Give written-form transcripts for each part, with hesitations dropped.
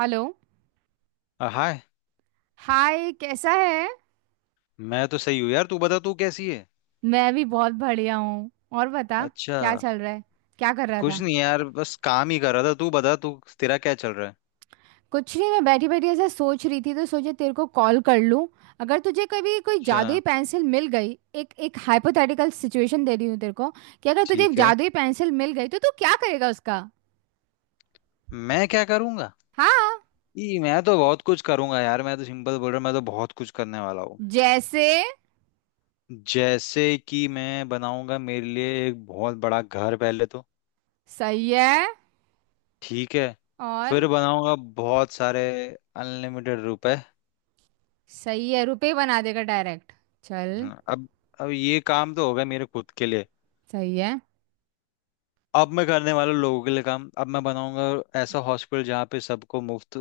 Hello. हाय। Hi, कैसा है? मैं तो सही हूँ यार, तू बता तू कैसी है। मैं भी बहुत बढ़िया हूँ। और बता, अच्छा। क्या चल रहा है? क्या कर रहा कुछ था? नहीं यार बस काम ही कर रहा था, तू बता तू तेरा क्या चल रहा है। कुछ नहीं, मैं बैठी बैठी ऐसा सोच रही थी तो सोचे तेरे को कॉल कर लूँ। अगर तुझे कभी कोई अच्छा। जादुई पेंसिल मिल गई, एक एक हाइपोथेटिकल सिचुएशन दे रही हूँ तेरे को, कि अगर तुझे एक ठीक है। जादुई पेंसिल मिल गई तो तू क्या करेगा उसका? मैं क्या करूंगा? हाँ। ई मैं तो बहुत कुछ करूंगा यार, मैं तो सिंपल बोल रहा हूँ, मैं तो बहुत कुछ करने वाला हूँ। जैसे? जैसे कि मैं बनाऊंगा मेरे लिए एक बहुत बड़ा घर पहले तो। सही है। ठीक है। और? फिर बनाऊंगा बहुत सारे अनलिमिटेड रुपए। सही है, रुपए बना देगा डायरेक्ट। चल। हाँ, अब ये काम तो होगा मेरे खुद के लिए। सही है। अब मैं करने वाला हूँ लोगों के लिए काम, अब मैं बनाऊंगा ऐसा हॉस्पिटल जहाँ पे सबको मुफ्त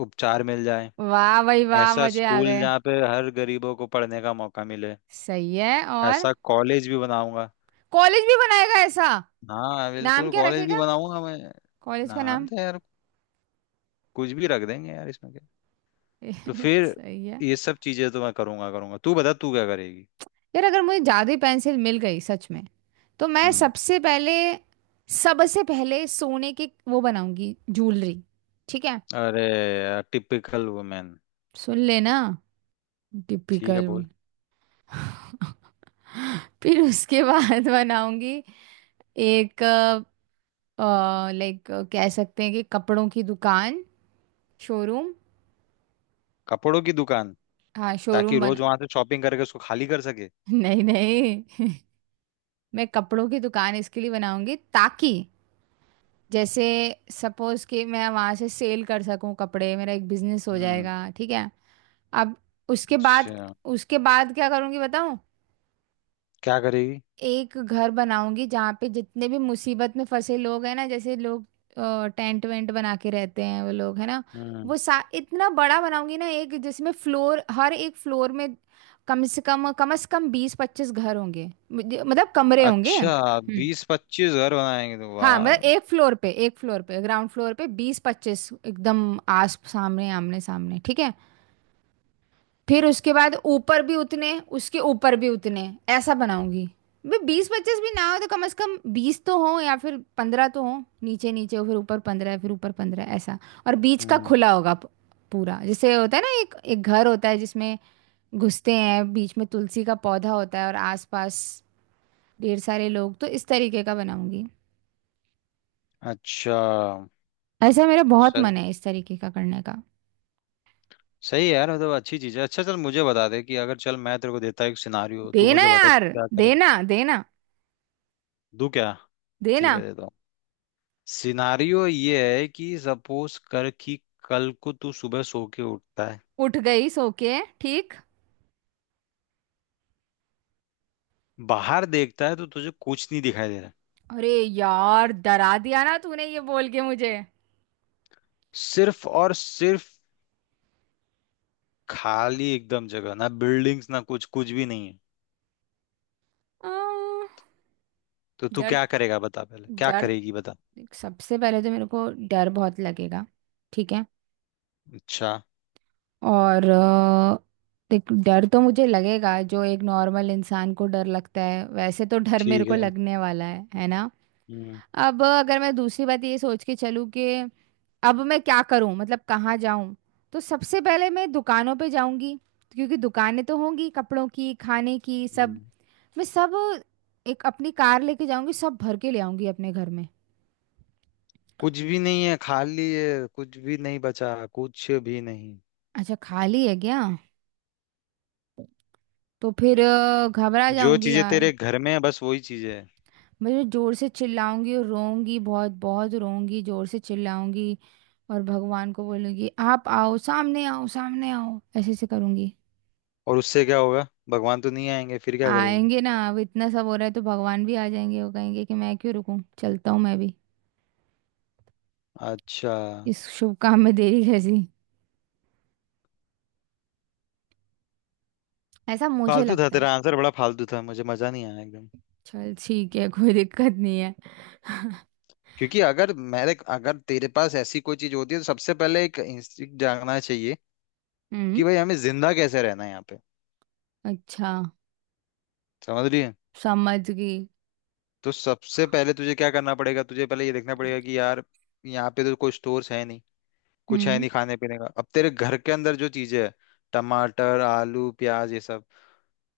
उपचार मिल जाए। वाह भाई वाह, ऐसा मजे आ स्कूल गए। जहाँ पे हर गरीबों को पढ़ने का मौका मिले। सही है। और? ऐसा कॉलेज भी बनाऊंगा। कॉलेज भी बनाएगा ऐसा? हाँ नाम बिल्कुल क्या कॉलेज भी रखेगा? बनाऊंगा मैं। कॉलेज का नाम नाम? तो यार कुछ भी रख देंगे यार, इसमें क्या। तो फिर सही है। ये सब चीजें तो मैं करूंगा करूंगा। तू बता तू क्या करेगी। यार अगर मुझे जादुई पेंसिल मिल गई सच में, तो मैं हम्म। सबसे पहले सोने के वो बनाऊंगी, ज्वेलरी। ठीक है। अरे यार टिपिकल वुमेन। सुन लेना, ठीक है टिपिकल। बोल। फिर उसके बाद बनाऊंगी एक, लाइक कह सकते हैं कि कपड़ों की दुकान, शोरूम। कपड़ों की दुकान? हाँ, ताकि शोरूम रोज बना। वहां से शॉपिंग करके उसको खाली कर सके। नहीं नहीं। मैं कपड़ों की दुकान इसके लिए बनाऊंगी ताकि, जैसे सपोज कि मैं वहां से सेल कर सकूं कपड़े, मेरा एक बिजनेस हो हम्म। जाएगा। ठीक है। अब उसके बाद, अच्छा। क्या करूंगी बताऊं? क्या करेगी? एक घर बनाऊंगी जहाँ पे जितने भी मुसीबत में फंसे लोग हैं ना, जैसे लोग टेंट वेंट बना के रहते हैं वो लोग, है ना। हम्म। वो सा इतना बड़ा बनाऊंगी ना एक, जिसमें फ्लोर हर एक फ्लोर में कम से कम 20-25 घर होंगे, मतलब कमरे होंगे। अच्छा हम्म। 20-25 घर बनाएंगे तो हाँ वाह। मतलब एक फ्लोर पे, एक फ्लोर पे ग्राउंड फ्लोर पे 20-25 एकदम आस सामने, आमने सामने। ठीक है। फिर उसके बाद ऊपर भी उतने, उसके ऊपर भी उतने, ऐसा बनाऊंगी। भाई 20-25 भी ना हो तो कम से कम 20 तो हो, या फिर 15 तो हो नीचे, नीचे हो फिर ऊपर 15 फिर ऊपर 15 ऐसा और बीच का हम्म। खुला होगा पूरा। जैसे होता है ना एक एक घर होता है जिसमें घुसते हैं, बीच में तुलसी का पौधा होता है और आसपास ढेर सारे लोग, तो इस तरीके का बनाऊंगी। अच्छा। ऐसा मेरा बहुत सही। मन है इस तरीके का करने का। सही है यार, मतलब अच्छी चीज है। अच्छा चल मुझे बता दे कि अगर चल मैं तेरे को देता हूँ एक सिनारियो, तू देना मुझे बता तू यार, क्या करेगा। देना देना। तू क्या? ठीक देना। है देता हूँ। सिनारियो ये है कि सपोज कर कि कल को तू सुबह सो के उठता है, उठ गई सो के, ठीक। बाहर देखता है तो तुझे कुछ नहीं दिखाई दे रहा है। अरे यार डरा दिया ना तूने ये बोल के मुझे। सिर्फ और सिर्फ खाली एकदम जगह, ना बिल्डिंग्स ना कुछ, कुछ भी नहीं है। आ, तो तू डर, क्या करेगा बता, पहले क्या डर। करेगी बता। सबसे पहले तो मेरे को डर बहुत लगेगा। ठीक है। अच्छा। और देख डर तो मुझे लगेगा, जो एक नॉर्मल इंसान को डर लगता है वैसे तो डर मेरे ठीक को है। लगने वाला है ना। हम्म अब अगर मैं दूसरी बात ये सोच के चलूँ कि अब मैं क्या करूं, मतलब कहाँ जाऊं, तो सबसे पहले मैं दुकानों पे जाऊंगी। क्योंकि दुकानें तो होंगी कपड़ों की, खाने की, सब। हम्म। मैं सब एक अपनी कार लेके जाऊंगी, सब भर के ले आऊंगी अपने घर में। कुछ भी नहीं है, खाली है, कुछ भी नहीं बचा कुछ भी नहीं। अच्छा खाली है क्या? तो फिर घबरा जो जाऊंगी चीजें यार। तेरे घर में है बस वही चीजें है। मैं जोर से चिल्लाऊंगी और रोऊंगी, बहुत बहुत रोऊंगी, जोर से चिल्लाऊंगी। और भगवान को बोलूंगी, आप आओ सामने, आओ सामने आओ, ऐसे ऐसे करूंगी। और उससे क्या होगा, भगवान तो नहीं आएंगे, फिर क्या करेगी? आएंगे ना, अब इतना सब हो रहा है तो भगवान भी आ जाएंगे, वो कहेंगे कि मैं क्यों रुकूं, चलता हूँ मैं भी, अच्छा। इस शुभ काम में देरी कैसी। ऐसा मुझे फालतू था लगता है। तेरा आंसर, बड़ा फालतू था, मुझे मजा नहीं आया एकदम। चल ठीक है, कोई दिक्कत नहीं है। क्योंकि अगर तेरे पास ऐसी कोई चीज होती है तो सबसे पहले एक इंस्टिंक्ट जागना चाहिए कि हम्म। भाई हमें जिंदा कैसे रहना है यहाँ पे। अच्छा, समझ रही है? समझ गई। तो सबसे पहले तुझे क्या करना पड़ेगा, तुझे पहले ये देखना पड़ेगा कि यार यहाँ पे तो कोई स्टोर्स है नहीं, कुछ है हम्म। नहीं खाने पीने का। अब तेरे घर के अंदर जो चीजें है, टमाटर आलू प्याज ये सब,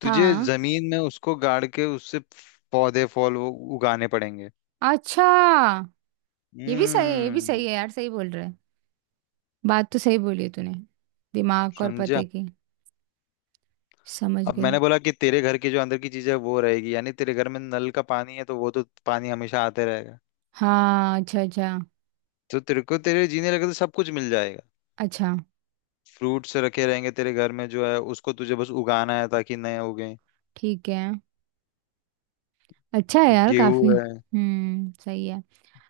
तुझे हाँ जमीन में उसको गाड़ के उससे पौधे फल वो उगाने पड़ेंगे। अच्छा। ये भी सही है, ये भी हम्म। सही है यार, सही बोल रहे है। बात तो सही बोली है तूने, दिमाग और समझा? पते की। समझ अब गई। मैंने बोला कि तेरे घर के जो अंदर की चीजें हैं, वो रहेगी, यानी तेरे घर में नल का पानी है तो वो तो पानी हमेशा आते रहेगा। हाँ अच्छा अच्छा। तो तेरे को तेरे जीने लगे तो सब कुछ मिल जाएगा। अच्छा फ्रूट्स रखे रहेंगे तेरे घर में, जो है उसको तुझे बस उगाना है ताकि नए उगे। ठीक है। अच्छा है यार गेहूं काफी, है। सही है।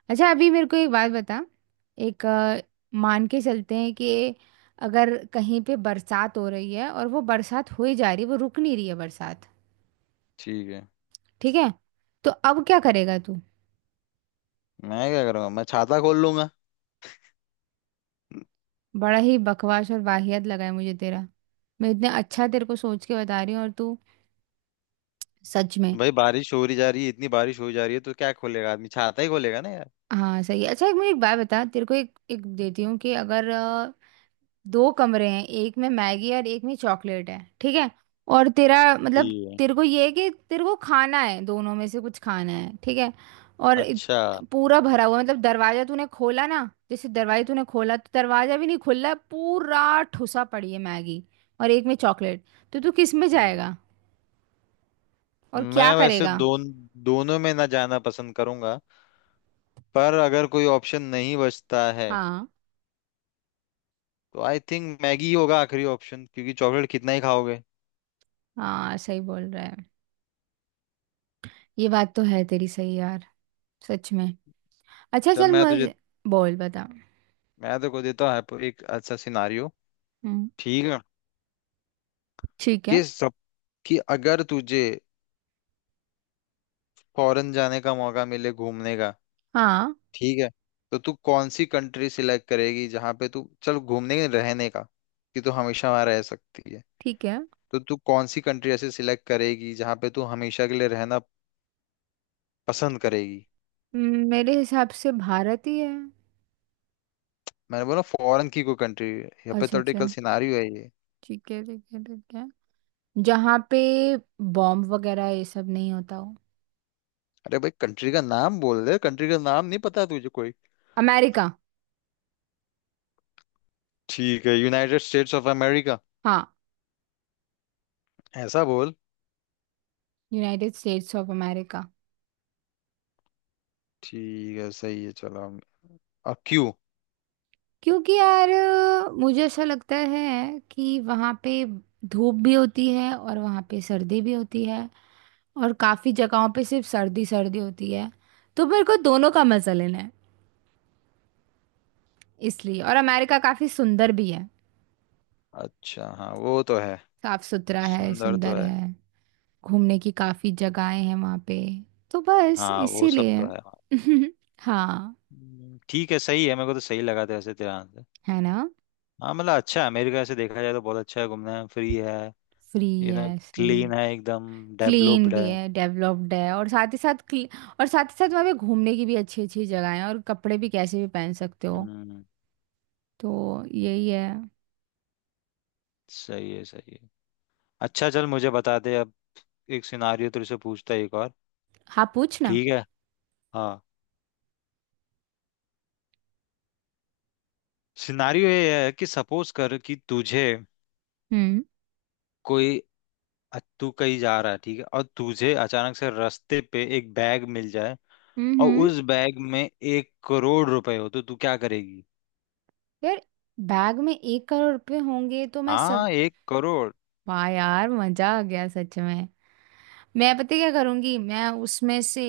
अच्छा अभी मेरे को एक बात बता। एक मान के चलते हैं कि अगर कहीं पे बरसात हो रही है और वो बरसात हो ही जा रही है, वो रुक नहीं रही है बरसात। ठीक है। ठीक है। तो अब क्या करेगा तू? मैं क्या करूंगा, मैं छाता खोल लूंगा। बड़ा ही बकवास और वाहियत लगा है मुझे तेरा। मैं इतने अच्छा तेरे को सोच के बता रही हूँ और तू, सच में। भाई बारिश हो रही जा रही है, इतनी बारिश हो जा रही है तो क्या खोलेगा आदमी, छाता ही खोलेगा ना यार। हाँ सही है। अच्छा एक मुझे एक बात बता, तेरे को एक एक देती हूँ कि अगर दो कमरे हैं, एक में मैगी और एक में चॉकलेट है। ठीक है। और तेरा मतलब, ठीक है। तेरे को ये है कि तेरे को खाना है, दोनों में से कुछ खाना है। ठीक है। और अच्छा। पूरा भरा हुआ मतलब, दरवाजा तूने खोला ना, जैसे दरवाजा तूने खोला तो दरवाजा भी नहीं खुल रहा, पूरा ठुसा पड़ी है मैगी, और एक में चॉकलेट। तो तू किस में हम्म हम्म। जाएगा और क्या मैं वैसे करेगा? दोनों में ना जाना पसंद करूंगा, पर अगर कोई ऑप्शन नहीं बचता है हाँ, तो आई थिंक मैगी ही होगा आखिरी ऑप्शन, क्योंकि चॉकलेट कितना ही खाओगे। हाँ सही बोल रहा है। ये बात तो है तेरी सही, यार सच में। अच्छा चल चल मैं तुझे, मुझे, बोल बता। मैं तो को देता हूँ एक अच्छा सिनारियो। हम्म। ठीक है। ठीक है। कि सबकी, अगर तुझे फॉरेन जाने का मौका मिले घूमने का, हाँ ठीक है, तो तू कौन सी कंट्री सिलेक्ट करेगी जहां पे तू चल घूमने रहने का, कि तू हमेशा वहां रह सकती है, ठीक है। तो तू कौन सी कंट्री ऐसे सिलेक्ट करेगी जहां पे तू हमेशा के लिए रहना पसंद करेगी। मेरे हिसाब से भारत ही है। मैंने बोला फॉरेन की कोई कंट्री, अच्छा अच्छा। हाइपोथेटिकल सिनारियो है ये। ठीक है, ठीक है, ठीक है। जहाँ पे बॉम्ब वगैरह ये सब नहीं होता हो। अरे भाई कंट्री का नाम बोल दे, कंट्री का नाम नहीं पता तुझे कोई? अमेरिका। ठीक है, यूनाइटेड स्टेट्स ऑफ अमेरिका, हाँ, ऐसा बोल। United States of America. ठीक है सही है चलो हम-। और क्यों? क्योंकि यार मुझे ऐसा लगता है कि वहाँ पे धूप भी होती है और वहाँ पे सर्दी भी होती है। और काफ़ी जगहों पे सिर्फ सर्दी सर्दी होती है, तो मेरे को दोनों का मजा लेना है इसलिए। और अमेरिका काफी सुंदर भी है। अच्छा हाँ वो तो है। साफ सुथरा है, सुंदर तो सुंदर है। है। घूमने की काफी जगहें हैं वहाँ पे, तो बस हाँ वो सब इसीलिए। तो है। हाँ। ठीक है सही है, मेरे को तो सही लगा था वैसे तेरा आंसर। है ना। हाँ मतलब अच्छा है अमेरिका, से देखा जाए तो बहुत अच्छा है, घूमना है, फ्री है, फ्री यू नो, है, सही। क्लीन है एकदम, क्लीन डेवलप्ड भी है। है, डेवलप्ड है, और साथ ही साथ और साथ ही साथ वहाँ पे घूमने की भी अच्छी अच्छी जगह है और कपड़े भी कैसे भी पहन सकते हो। हम्म। तो यही है। सही है सही है। अच्छा चल मुझे बता दे, अब एक सिनारियो तेरे से पूछता है एक और। हाँ, पूछना। ठीक है। हाँ। सिनारियो ये है कि सपोज कर कि तुझे हम्म कोई, तू कहीं जा रहा है ठीक है, और तुझे अचानक से रास्ते पे एक बैग मिल जाए, हम्म और हम्म। उस बैग में 1 करोड़ रुपए हो, तो तू क्या करेगी? यार बैग में 1 करोड़ रुपए होंगे तो मैं सब, हाँ 1 करोड़। वाह यार मजा आ गया सच में। मैं पता है क्या करूंगी, मैं उसमें से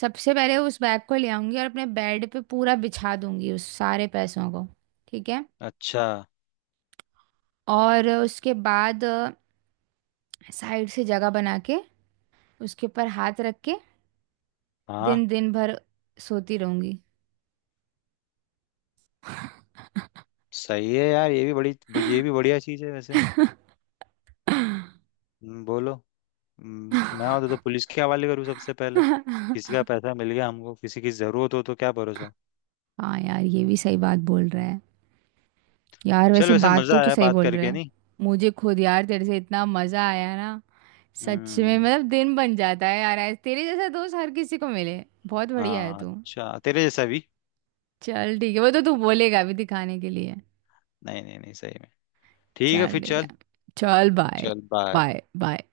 सबसे पहले उस बैग को ले आऊंगी और अपने बेड पे पूरा बिछा दूंगी उस सारे पैसों को। ठीक है। अच्छा। और उसके बाद साइड से जगह बना के, उसके ऊपर हाथ रख के, हाँ दिन दिन भर सोती रहूंगी। सही है यार, ये भी बड़ी, ये भी बढ़िया चीज़ है वैसे। बोलो। मैं होता तो पुलिस के हवाले करूँ सबसे पहले, किसी का पैसा मिल गया हमको, किसी की ज़रूरत हो तो क्या भरोसा। हाँ यार, ये भी सही बात बोल रहा है। यार चल वैसे वैसे बात तो मज़ा तू आया सही बात बोल रहा करके, है। नहीं? मुझे खुद यार तेरे से इतना मजा आया ना, सच में हम्म। मतलब दिन बन जाता है यार तेरे जैसा दोस्त हर किसी को मिले, बहुत बढ़िया है हाँ, तू। अच्छा तेरे जैसा भी। चल ठीक है, वो तो तू बोलेगा अभी दिखाने के लिए। नहीं नहीं नहीं सही में। ठीक है चल फिर ठीक चल। है। चल बाय। चल बाय। Bye bye.